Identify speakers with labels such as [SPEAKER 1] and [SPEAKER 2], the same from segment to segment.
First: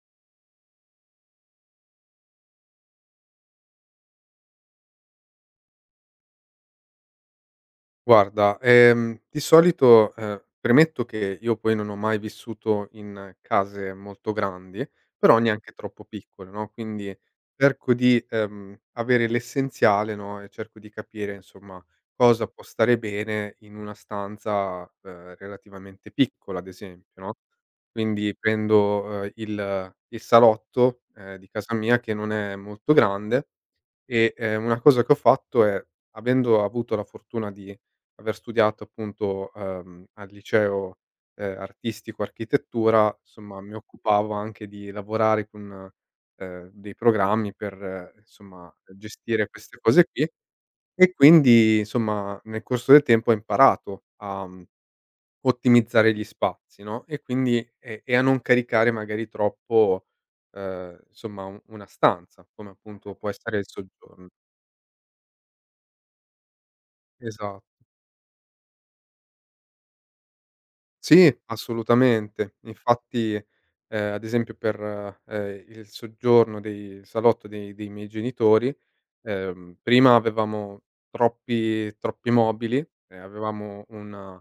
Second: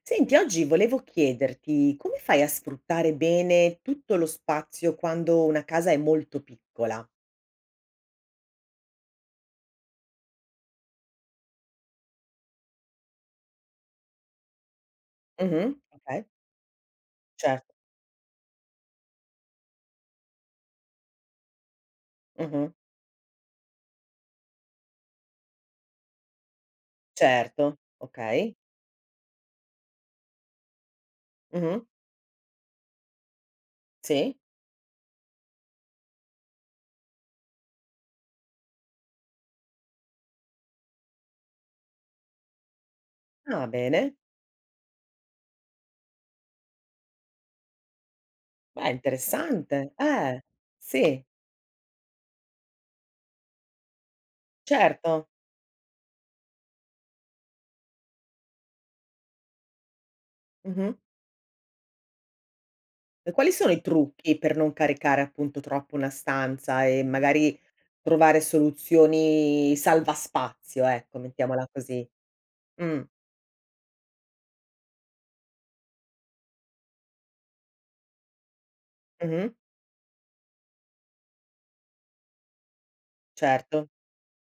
[SPEAKER 1] Senti, oggi volevo chiederti come fai a sfruttare bene tutto lo spazio quando una casa è molto piccola?
[SPEAKER 2] Guarda, di solito, premetto che io poi non ho mai vissuto in case molto grandi, però. Neanche
[SPEAKER 1] Mh-mh.
[SPEAKER 2] troppo
[SPEAKER 1] Okay,
[SPEAKER 2] piccole, no, quindi
[SPEAKER 1] certo.
[SPEAKER 2] cerco di, avere l'essenziale, no, e cerco di capire insomma cosa può
[SPEAKER 1] Mh-mh.
[SPEAKER 2] stare bene in una stanza, relativamente piccola ad esempio, no,
[SPEAKER 1] Certo,
[SPEAKER 2] quindi
[SPEAKER 1] okay.
[SPEAKER 2] prendo, il salotto, di casa
[SPEAKER 1] Mh-mh.
[SPEAKER 2] mia che non è molto grande e,
[SPEAKER 1] Sì.
[SPEAKER 2] una cosa che ho fatto è, avendo avuto la fortuna di aver studiato appunto, al liceo, artistico architettura, insomma
[SPEAKER 1] Ah,
[SPEAKER 2] mi
[SPEAKER 1] bene.
[SPEAKER 2] occupavo anche di lavorare con, dei programmi per, insomma,
[SPEAKER 1] Beh,
[SPEAKER 2] gestire queste
[SPEAKER 1] interessante.
[SPEAKER 2] cose qui e
[SPEAKER 1] Sì,
[SPEAKER 2] quindi, insomma, nel corso del tempo ho imparato a,
[SPEAKER 1] certo.
[SPEAKER 2] ottimizzare gli spazi, no, e quindi e a non caricare magari troppo,
[SPEAKER 1] Mh-mh.
[SPEAKER 2] insomma u una stanza, come appunto può
[SPEAKER 1] E quali
[SPEAKER 2] essere il
[SPEAKER 1] sono i
[SPEAKER 2] soggiorno.
[SPEAKER 1] trucchi per non caricare appunto troppo una stanza e magari
[SPEAKER 2] Esatto.
[SPEAKER 1] trovare soluzioni salva spazio, ecco,
[SPEAKER 2] Sì,
[SPEAKER 1] mettiamola così.
[SPEAKER 2] assolutamente.
[SPEAKER 1] Mh.
[SPEAKER 2] Infatti, ad esempio per, il salotto dei miei genitori,
[SPEAKER 1] Mh-mh.
[SPEAKER 2] prima avevamo troppi mobili e avevamo
[SPEAKER 1] Certo.
[SPEAKER 2] un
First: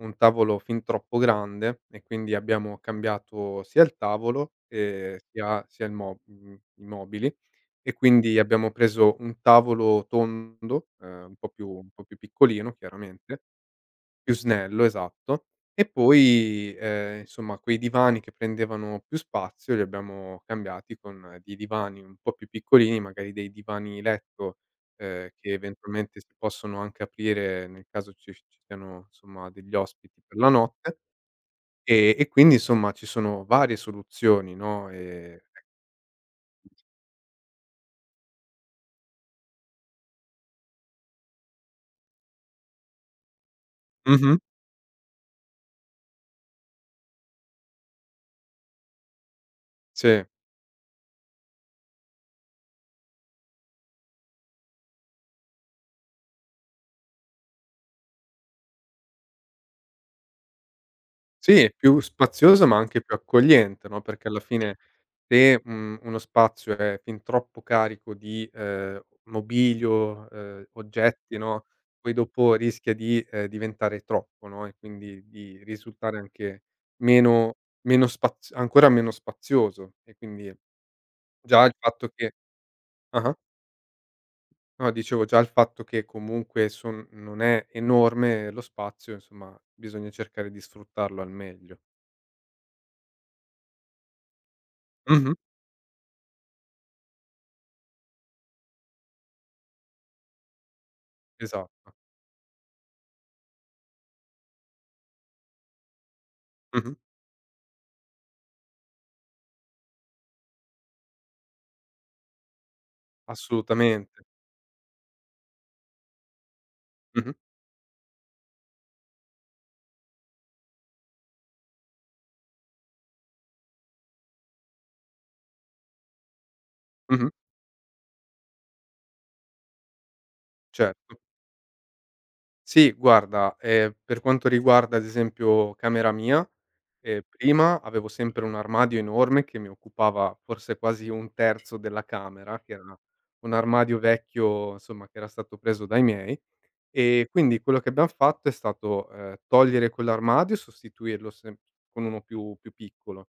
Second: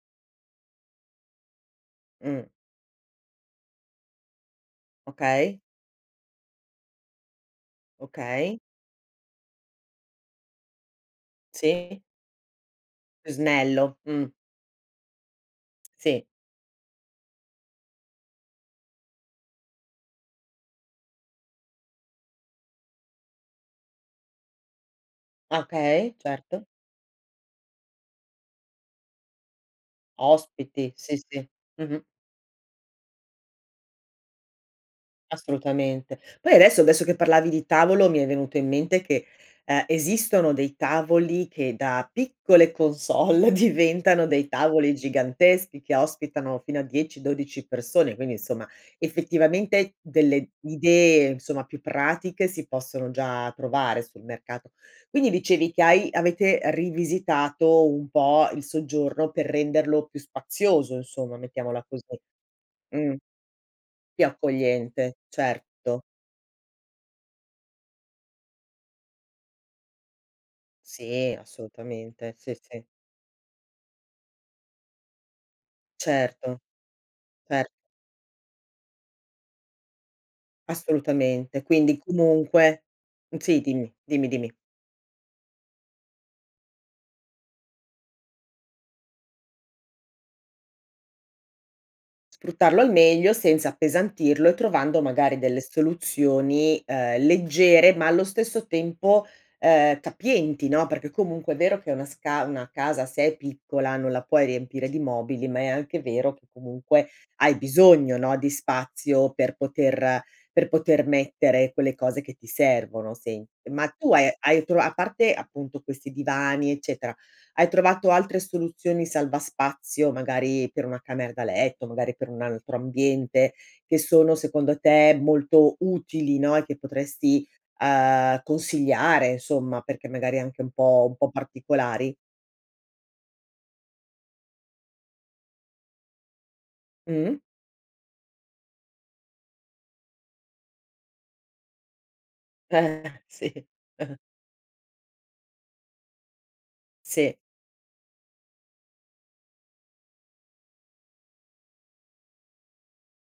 [SPEAKER 2] un tavolo fin troppo grande e quindi
[SPEAKER 1] Mh.
[SPEAKER 2] abbiamo cambiato sia il tavolo,
[SPEAKER 1] Okay.
[SPEAKER 2] sia il mo i mobili e quindi
[SPEAKER 1] Okay,
[SPEAKER 2] abbiamo preso un tavolo tondo, un po'
[SPEAKER 1] sì,
[SPEAKER 2] più piccolino
[SPEAKER 1] più
[SPEAKER 2] chiaramente.
[SPEAKER 1] snello,
[SPEAKER 2] Più snello, esatto. E
[SPEAKER 1] sì,
[SPEAKER 2] poi, insomma quei divani che prendevano più spazio li abbiamo cambiati con dei divani un po' più piccolini, magari dei divani letto, che
[SPEAKER 1] okay,
[SPEAKER 2] eventualmente si
[SPEAKER 1] certo.
[SPEAKER 2] possono anche aprire nel caso ci siano, insomma, degli ospiti per la
[SPEAKER 1] Ospiti,
[SPEAKER 2] notte.
[SPEAKER 1] sì, sì. Mh-mh.
[SPEAKER 2] E quindi, insomma, ci sono varie soluzioni, no, ecco.
[SPEAKER 1] Assolutamente. Poi adesso che parlavi di tavolo mi è venuto in mente che, esistono dei tavoli che da piccole console diventano
[SPEAKER 2] Mh-mh,
[SPEAKER 1] dei tavoli giganteschi che ospitano fino a 10, 12 persone, quindi insomma effettivamente
[SPEAKER 2] sì.
[SPEAKER 1] delle idee insomma più pratiche si possono già trovare sul mercato. Quindi dicevi che hai avete rivisitato un po' il soggiorno per renderlo più spazioso insomma,
[SPEAKER 2] Sì, è
[SPEAKER 1] mettiamola
[SPEAKER 2] più
[SPEAKER 1] così.
[SPEAKER 2] spaziosa, ma anche più
[SPEAKER 1] Mh,
[SPEAKER 2] accogliente, no,
[SPEAKER 1] più
[SPEAKER 2] perché alla fine
[SPEAKER 1] accogliente,
[SPEAKER 2] se,
[SPEAKER 1] certo.
[SPEAKER 2] uno spazio è fin troppo carico di, mobilio,
[SPEAKER 1] Sì,
[SPEAKER 2] oggetti, no, poi
[SPEAKER 1] assolutamente, sì,
[SPEAKER 2] dopo
[SPEAKER 1] sì.
[SPEAKER 2] rischia di, diventare troppo, no, e quindi di risultare
[SPEAKER 1] Certo,
[SPEAKER 2] anche meno
[SPEAKER 1] cer
[SPEAKER 2] meno spaz ancora meno spazioso. E quindi
[SPEAKER 1] assolutamente.
[SPEAKER 2] già il
[SPEAKER 1] Quindi
[SPEAKER 2] fatto che
[SPEAKER 1] comunque
[SPEAKER 2] ah-ah,
[SPEAKER 1] sì, dimmi, dimmi, dimmi.
[SPEAKER 2] no dicevo già il fatto che comunque son non è enorme lo spazio, insomma, bisogna cercare di sfruttarlo al meglio.
[SPEAKER 1] Sfruttarlo al meglio senza appesantirlo e trovando
[SPEAKER 2] Mh-mh,
[SPEAKER 1] magari delle soluzioni, leggere ma allo stesso tempo, capienti, no, perché comunque è vero che
[SPEAKER 2] esatto.
[SPEAKER 1] una casa se è piccola non la puoi riempire di mobili, ma è anche vero che
[SPEAKER 2] Mh-mh.
[SPEAKER 1] comunque hai bisogno, no, di spazio per poter mettere quelle cose che ti servono, sen ma tu
[SPEAKER 2] Assolutamente.
[SPEAKER 1] hai hai tro a parte appunto questi divani eccetera
[SPEAKER 2] Mh-mh.
[SPEAKER 1] hai trovato altre soluzioni salvaspazio, magari per una camera da letto, magari per un altro ambiente, che sono secondo te molto utili, no, e che
[SPEAKER 2] Mh-mh.
[SPEAKER 1] potresti, consigliare insomma, perché magari anche un po' un
[SPEAKER 2] Certo.
[SPEAKER 1] po' particolari?
[SPEAKER 2] Sì, guarda, per quanto riguarda ad esempio camera mia,
[SPEAKER 1] Mh.
[SPEAKER 2] prima avevo sempre un armadio enorme che mi occupava forse quasi 1/3 della camera, che era un
[SPEAKER 1] Sì.
[SPEAKER 2] armadio vecchio, insomma, che era stato preso dai miei. E
[SPEAKER 1] Sì,
[SPEAKER 2] quindi quello che abbiam fatto è stato, togliere quell'armadio e sostituirlo sem con uno più piccolo.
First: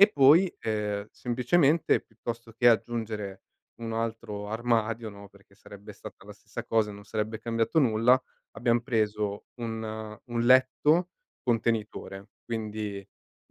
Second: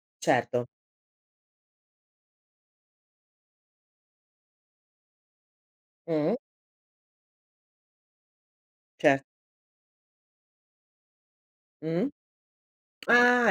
[SPEAKER 2] E poi,
[SPEAKER 1] certo.
[SPEAKER 2] semplicemente piuttosto che aggiungere un altro armadio, no, perché sarebbe stata la
[SPEAKER 1] Mh.
[SPEAKER 2] stessa cosa e non sarebbe cambiato nulla, abbiam
[SPEAKER 1] Cer
[SPEAKER 2] preso un letto
[SPEAKER 1] mh.
[SPEAKER 2] contenitore. Quindi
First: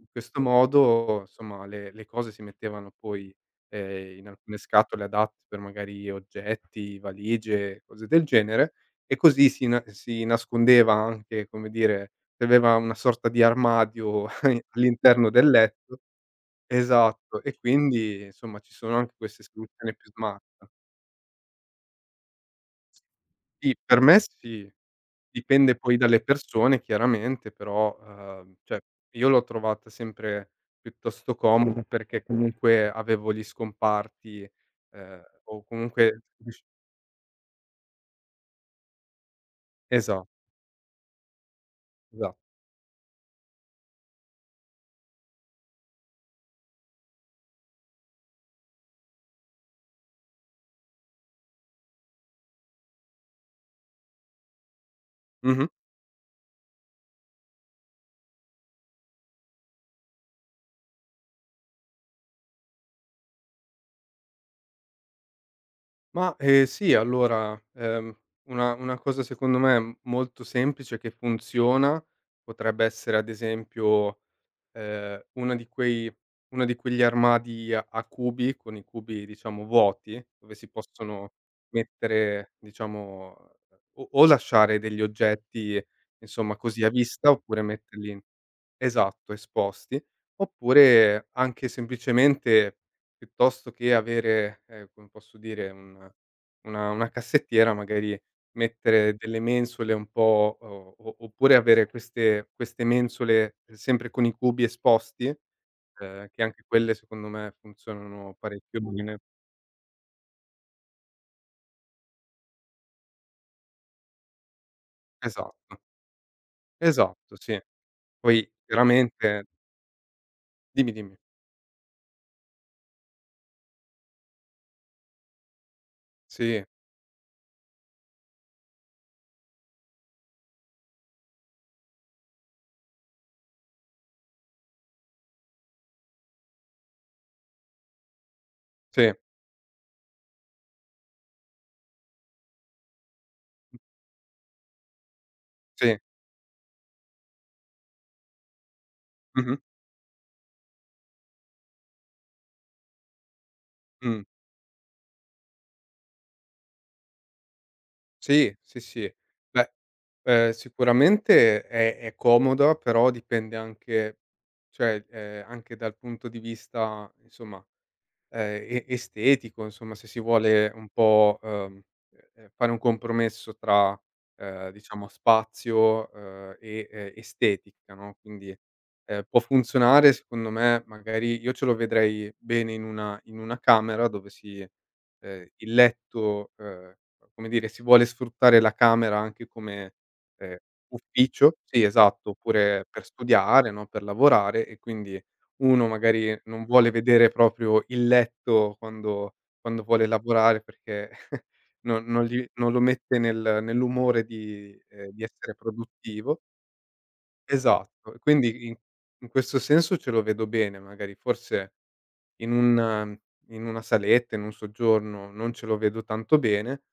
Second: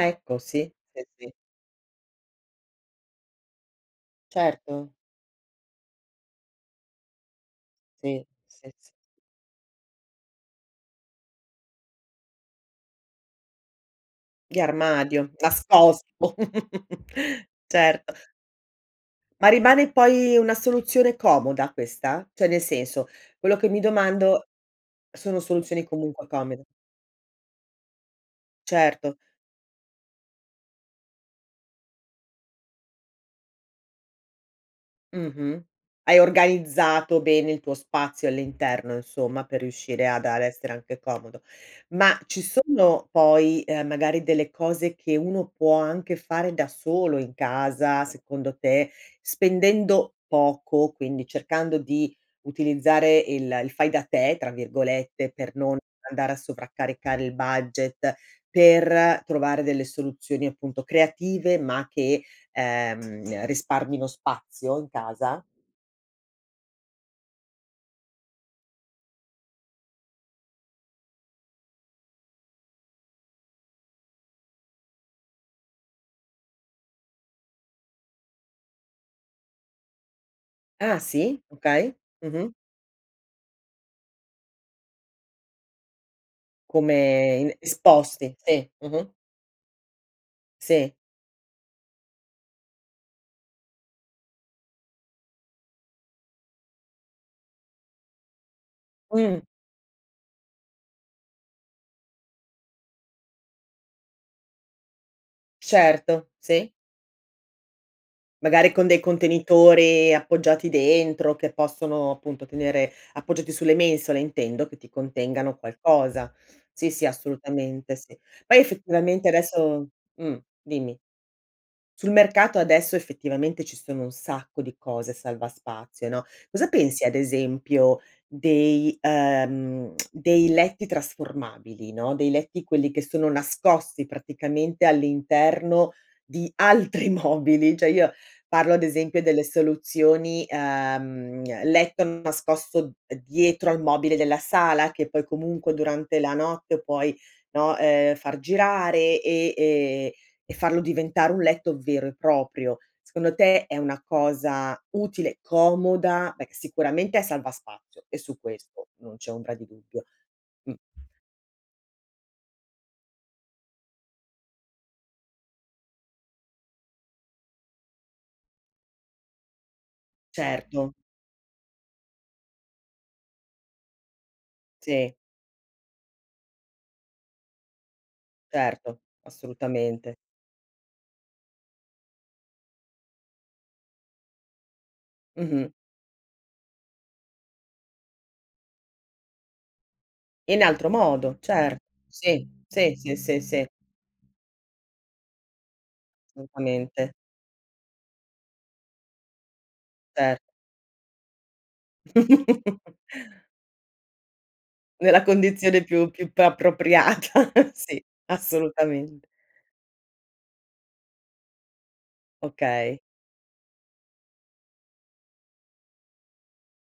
[SPEAKER 2] in
[SPEAKER 1] ecco,
[SPEAKER 2] questo
[SPEAKER 1] sì, sì,
[SPEAKER 2] modo,
[SPEAKER 1] sì.
[SPEAKER 2] somma, le cose si mettevano poi, in alcune
[SPEAKER 1] Certo.
[SPEAKER 2] scatole adatte per magari oggetti, valigie, cose del
[SPEAKER 1] Sì, sì,
[SPEAKER 2] genere
[SPEAKER 1] sì.
[SPEAKER 2] e così si nascondeva anche, come dire, si aveva una sorta di armadio
[SPEAKER 1] Di
[SPEAKER 2] all'interno
[SPEAKER 1] armadio,
[SPEAKER 2] del letto
[SPEAKER 1] nascosto.
[SPEAKER 2] esatto, e
[SPEAKER 1] Certo.
[SPEAKER 2] quindi insomma ci sono anche queste
[SPEAKER 1] Ma rimane
[SPEAKER 2] soluzioni più
[SPEAKER 1] poi
[SPEAKER 2] smart.
[SPEAKER 1] una soluzione comoda questa? Cioè nel senso, quello che
[SPEAKER 2] Sì,
[SPEAKER 1] mi
[SPEAKER 2] per me
[SPEAKER 1] domando
[SPEAKER 2] sì,
[SPEAKER 1] sono
[SPEAKER 2] dipende
[SPEAKER 1] soluzioni
[SPEAKER 2] poi dalle
[SPEAKER 1] comunque comode.
[SPEAKER 2] persone chiaramente, però, cioè
[SPEAKER 1] Certo.
[SPEAKER 2] io l'ho trovata sempre piuttosto comoda perché comunque avevo gli scomparti, ehm,
[SPEAKER 1] Mh-mh.
[SPEAKER 2] o
[SPEAKER 1] Hai
[SPEAKER 2] comunque rius
[SPEAKER 1] organizzato bene il tuo spazio all'interno insomma, per riuscire ad
[SPEAKER 2] esa
[SPEAKER 1] ad essere anche comodo. Ma
[SPEAKER 2] esa
[SPEAKER 1] ci sono poi, magari delle cose che uno può anche fare da solo in casa, secondo te, spendendo poco, quindi cercando di utilizzare il "fai da te", tra virgolette, per
[SPEAKER 2] mh-mh.
[SPEAKER 1] non andare a sovraccaricare il budget, per trovare delle soluzioni appunto creative, ma che risparmino spazio in casa.
[SPEAKER 2] Ma, sì, allora, una cosa secondo me m- molto semplice che funziona potrebbe essere ad esempio, una di quei uno di quegli armadi a cubi, con i cubi diciamo vuoti, dove si
[SPEAKER 1] Ah
[SPEAKER 2] possono
[SPEAKER 1] sì? Okay. Mh-mh.
[SPEAKER 2] mettere diciamo o lasciare degli oggetti insomma così
[SPEAKER 1] Come
[SPEAKER 2] a vista,
[SPEAKER 1] in
[SPEAKER 2] oppure metterli in...
[SPEAKER 1] esposti, sì, mh-mh,
[SPEAKER 2] Esatto, esposti.
[SPEAKER 1] sì.
[SPEAKER 2] Oppure anche semplicemente, piuttosto che avere, come posso dire, un una cassettiera, magari mettere delle
[SPEAKER 1] Mh,
[SPEAKER 2] mensole un po' o oppure avere queste mensole sempre con i cubi esposti,
[SPEAKER 1] certo,
[SPEAKER 2] che anche
[SPEAKER 1] sì.
[SPEAKER 2] quelle secondo me funzionano
[SPEAKER 1] Magari
[SPEAKER 2] parecchio
[SPEAKER 1] con dei
[SPEAKER 2] bene.
[SPEAKER 1] contenitori appoggiati dentro che possono appunto tenere appoggiati sulle mensole intendo, che ti
[SPEAKER 2] Esatto,
[SPEAKER 1] contengano qualcosa. Sì, sì,
[SPEAKER 2] esatto, sì.
[SPEAKER 1] assolutamente sì.
[SPEAKER 2] Poi
[SPEAKER 1] Poi effettivamente
[SPEAKER 2] chiaramente
[SPEAKER 1] adesso
[SPEAKER 2] dimmi,
[SPEAKER 1] dimmi.
[SPEAKER 2] dimmi.
[SPEAKER 1] Sul mercato adesso effettivamente ci sono un sacco di cose salva spazio, no,
[SPEAKER 2] Sì,
[SPEAKER 1] cosa pensi ad esempio dei letti trasformabili, no, dei letti quelli che sono nascosti praticamente all'interno di altri mobili? Cioè io parlo ad
[SPEAKER 2] sì,
[SPEAKER 1] esempio delle soluzioni, letto nascosto dietro al mobile della sala che poi comunque
[SPEAKER 2] sì.
[SPEAKER 1] durante la notte puoi, no, far girare
[SPEAKER 2] Mh-mh,
[SPEAKER 1] e farlo diventare un letto vero e proprio. Secondo te è una
[SPEAKER 2] mh.
[SPEAKER 1] cosa utile, comoda? Beh, sicuramente salva spazio e su
[SPEAKER 2] Sì, sì,
[SPEAKER 1] questo
[SPEAKER 2] sì.
[SPEAKER 1] non c'è ombra di
[SPEAKER 2] Beh,
[SPEAKER 1] dubbio. Mh,
[SPEAKER 2] sicuramente è comoda, però dipende anche cioè, anche dal punto di vista, insomma, e estetico, insomma, se si vuole un
[SPEAKER 1] certo,
[SPEAKER 2] po', fare un compromesso tra, diciamo
[SPEAKER 1] sì,
[SPEAKER 2] spazio, e, estetica, no, quindi,
[SPEAKER 1] certo,
[SPEAKER 2] può funzionare
[SPEAKER 1] assolutamente.
[SPEAKER 2] secondo me, magari io ce lo vedrei bene in una camera dove si
[SPEAKER 1] Mh-mh.
[SPEAKER 2] il letto, come dire, si vuole sfruttare la camera anche come, ehm,
[SPEAKER 1] In altro modo,
[SPEAKER 2] ufficio
[SPEAKER 1] cer
[SPEAKER 2] sì, esatto,
[SPEAKER 1] sì,
[SPEAKER 2] oppure
[SPEAKER 1] sì,
[SPEAKER 2] per
[SPEAKER 1] sì, sì, sì,
[SPEAKER 2] studiare, no, per lavorare e quindi uno magari non vuole
[SPEAKER 1] assolutamente,
[SPEAKER 2] vedere proprio il letto quando quando vuole
[SPEAKER 1] certo.
[SPEAKER 2] lavorare perché non gli non lo mette nel nell'umore di
[SPEAKER 1] Nella
[SPEAKER 2] essere
[SPEAKER 1] condizione più più p
[SPEAKER 2] produttivo.
[SPEAKER 1] appropriata, sì,
[SPEAKER 2] Esatto, e quindi in
[SPEAKER 1] assolutamente.
[SPEAKER 2] in questo senso ce lo vedo bene magari, forse in
[SPEAKER 1] Okay,
[SPEAKER 2] un in una saletta, in un soggiorno non ce lo vedo tanto bene.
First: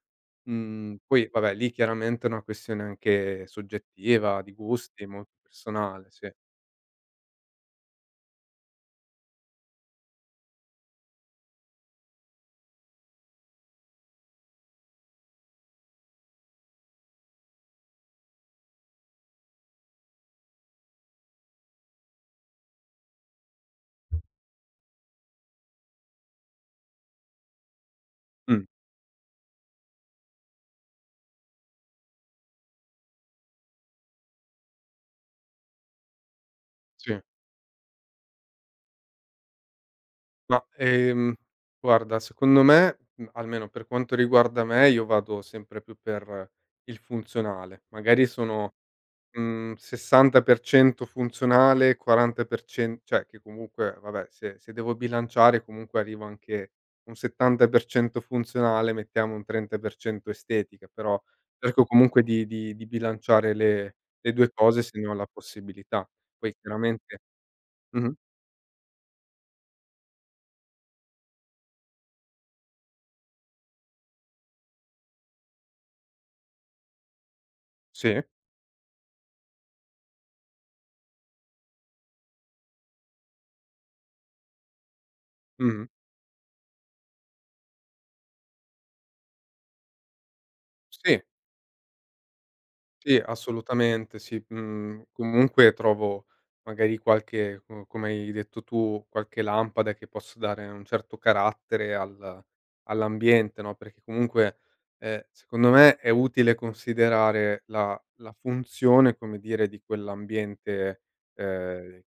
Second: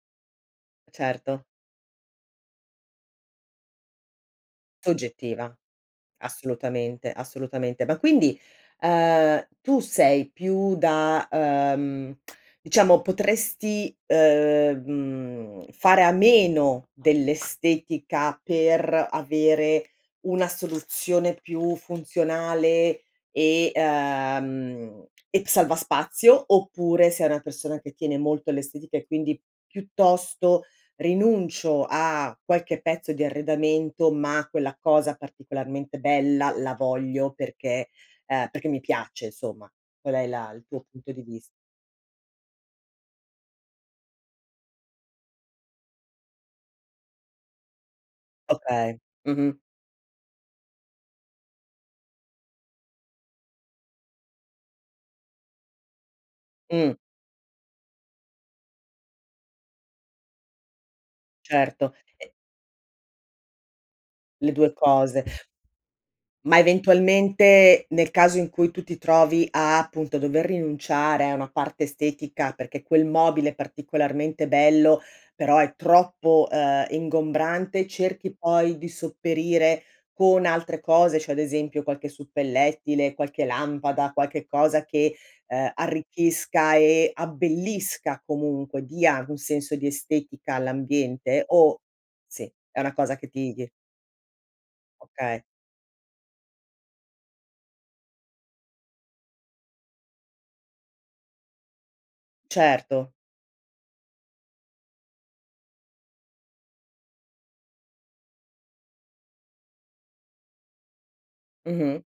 [SPEAKER 2] Mhmm, poi
[SPEAKER 1] certo,
[SPEAKER 2] vabbè lì chiaramente è una questione anche soggettiva, di gusti, molto
[SPEAKER 1] soggettiva.
[SPEAKER 2] personale, sì.
[SPEAKER 1] Assolutamente, assolutamente. Ma quindi, tu sei più da, diciamo potresti, fare a meno dell'estetica per avere una soluzione più funzionale e salva spazio, oppure sei una persona che tiene molto
[SPEAKER 2] Mh,
[SPEAKER 1] all'estetica e quindi piuttosto rinuncio a qualche pezzo di arredamento, ma quella cosa particolarmente bella la
[SPEAKER 2] sì.
[SPEAKER 1] voglio perché perché mi piace insomma. Qual è la
[SPEAKER 2] Ma,
[SPEAKER 1] il tuo punto di vis
[SPEAKER 2] guarda secondo me, almeno per quanto riguarda me, io vado sempre più per il funzionale. Magari sono,
[SPEAKER 1] okay. Mh-mh.
[SPEAKER 2] 60% funzionale, 40% cioè che comunque vabbè se se devo bilanciare comunque arrivo anche
[SPEAKER 1] Mh,
[SPEAKER 2] un 70% funzionale, mettiamo un 30% estetica, però cerco
[SPEAKER 1] certo.
[SPEAKER 2] comunque
[SPEAKER 1] E
[SPEAKER 2] di di bilanciare le 2
[SPEAKER 1] le due
[SPEAKER 2] cose se ne ho
[SPEAKER 1] cose.
[SPEAKER 2] la possibilità. Poi
[SPEAKER 1] Ma
[SPEAKER 2] chiaramente
[SPEAKER 1] eventualmente, nel
[SPEAKER 2] mh-mh,
[SPEAKER 1] caso in cui tu ti trovi a, appunto, dover rinunciare a una parte estetica perché quel mobile è particolarmente bello, però è troppo, ingombrante,
[SPEAKER 2] sì,
[SPEAKER 1] cerchi poi di sopperire con altre cose, cioè ad esempio qualche suppellettile, qualche lampada, qualche cosa che,
[SPEAKER 2] mh-mh,
[SPEAKER 1] arricchisca e abbellisca comunque, dia un senso di estetica
[SPEAKER 2] sì.
[SPEAKER 1] all'ambiente o sì, è una cosa
[SPEAKER 2] Sì,
[SPEAKER 1] che ti
[SPEAKER 2] assolutamente sì. Mhmm,
[SPEAKER 1] okay,
[SPEAKER 2] comunque trovo magari qualche, co come hai detto tu, qualche lampada che possa dare un certo carattere al
[SPEAKER 1] certo.
[SPEAKER 2] all'ambiente, no, perché comunque, secondo me è utile considerare la funzione, come dire, di quell'ambiente,
[SPEAKER 1] Mh-mh.
[SPEAKER 2] di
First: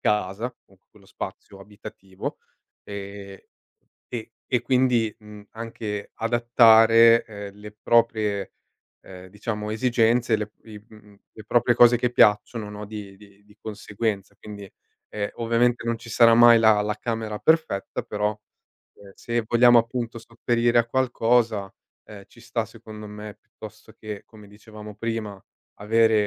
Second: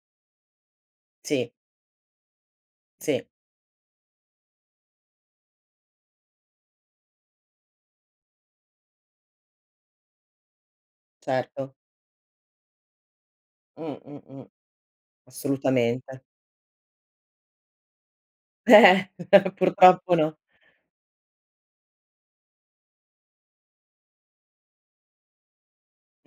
[SPEAKER 2] casa, comunque quello
[SPEAKER 1] Sì,
[SPEAKER 2] spazio abitativo,
[SPEAKER 1] sì,
[SPEAKER 2] ehm e quindi, anche adattare, le proprie, diciamo esigenze, le i le proprie
[SPEAKER 1] certo.
[SPEAKER 2] cose che piacciono, no, di di
[SPEAKER 1] Mh, mh,
[SPEAKER 2] conseguenza.
[SPEAKER 1] mh,
[SPEAKER 2] Quindi, ovviamente non ci
[SPEAKER 1] assolutamente.
[SPEAKER 2] sarà mai la camera perfetta, però
[SPEAKER 1] Eh,
[SPEAKER 2] se vogliamo
[SPEAKER 1] purtroppo
[SPEAKER 2] appunto
[SPEAKER 1] no.
[SPEAKER 2] sopperire a qualcosa, ci sta secondo me piuttosto che, come dicevamo prima,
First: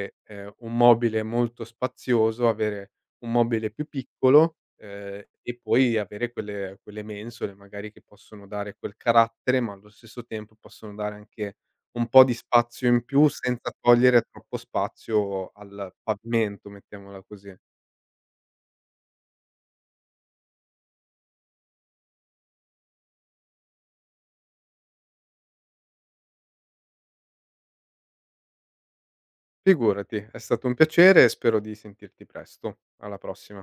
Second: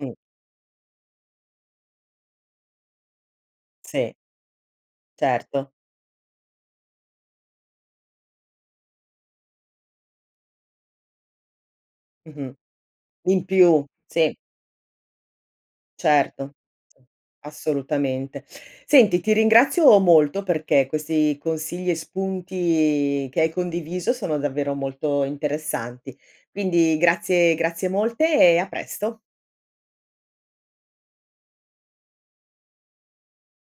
[SPEAKER 1] Mh,
[SPEAKER 2] un mobile molto spazioso, avere un mobile più
[SPEAKER 1] sì,
[SPEAKER 2] piccolo, e
[SPEAKER 1] certo.
[SPEAKER 2] poi avere quelle mensole magari che possono dare quel carattere, ma allo stesso tempo possono dare anche un po' di
[SPEAKER 1] Mh-mh.
[SPEAKER 2] spazio in più
[SPEAKER 1] In
[SPEAKER 2] senza
[SPEAKER 1] più,
[SPEAKER 2] togliere
[SPEAKER 1] sì,
[SPEAKER 2] troppo spazio al
[SPEAKER 1] certo.
[SPEAKER 2] pavimento, mettiamola così.
[SPEAKER 1] Assolutamente. Senti, ti ringrazio molto perché questi consigli e spunti che hai condiviso sono davvero molto interessanti. Quindi grazie molte e a presto.
[SPEAKER 2] Figurati, è stato un piacere e spero di sentirti presto. Alla prossima.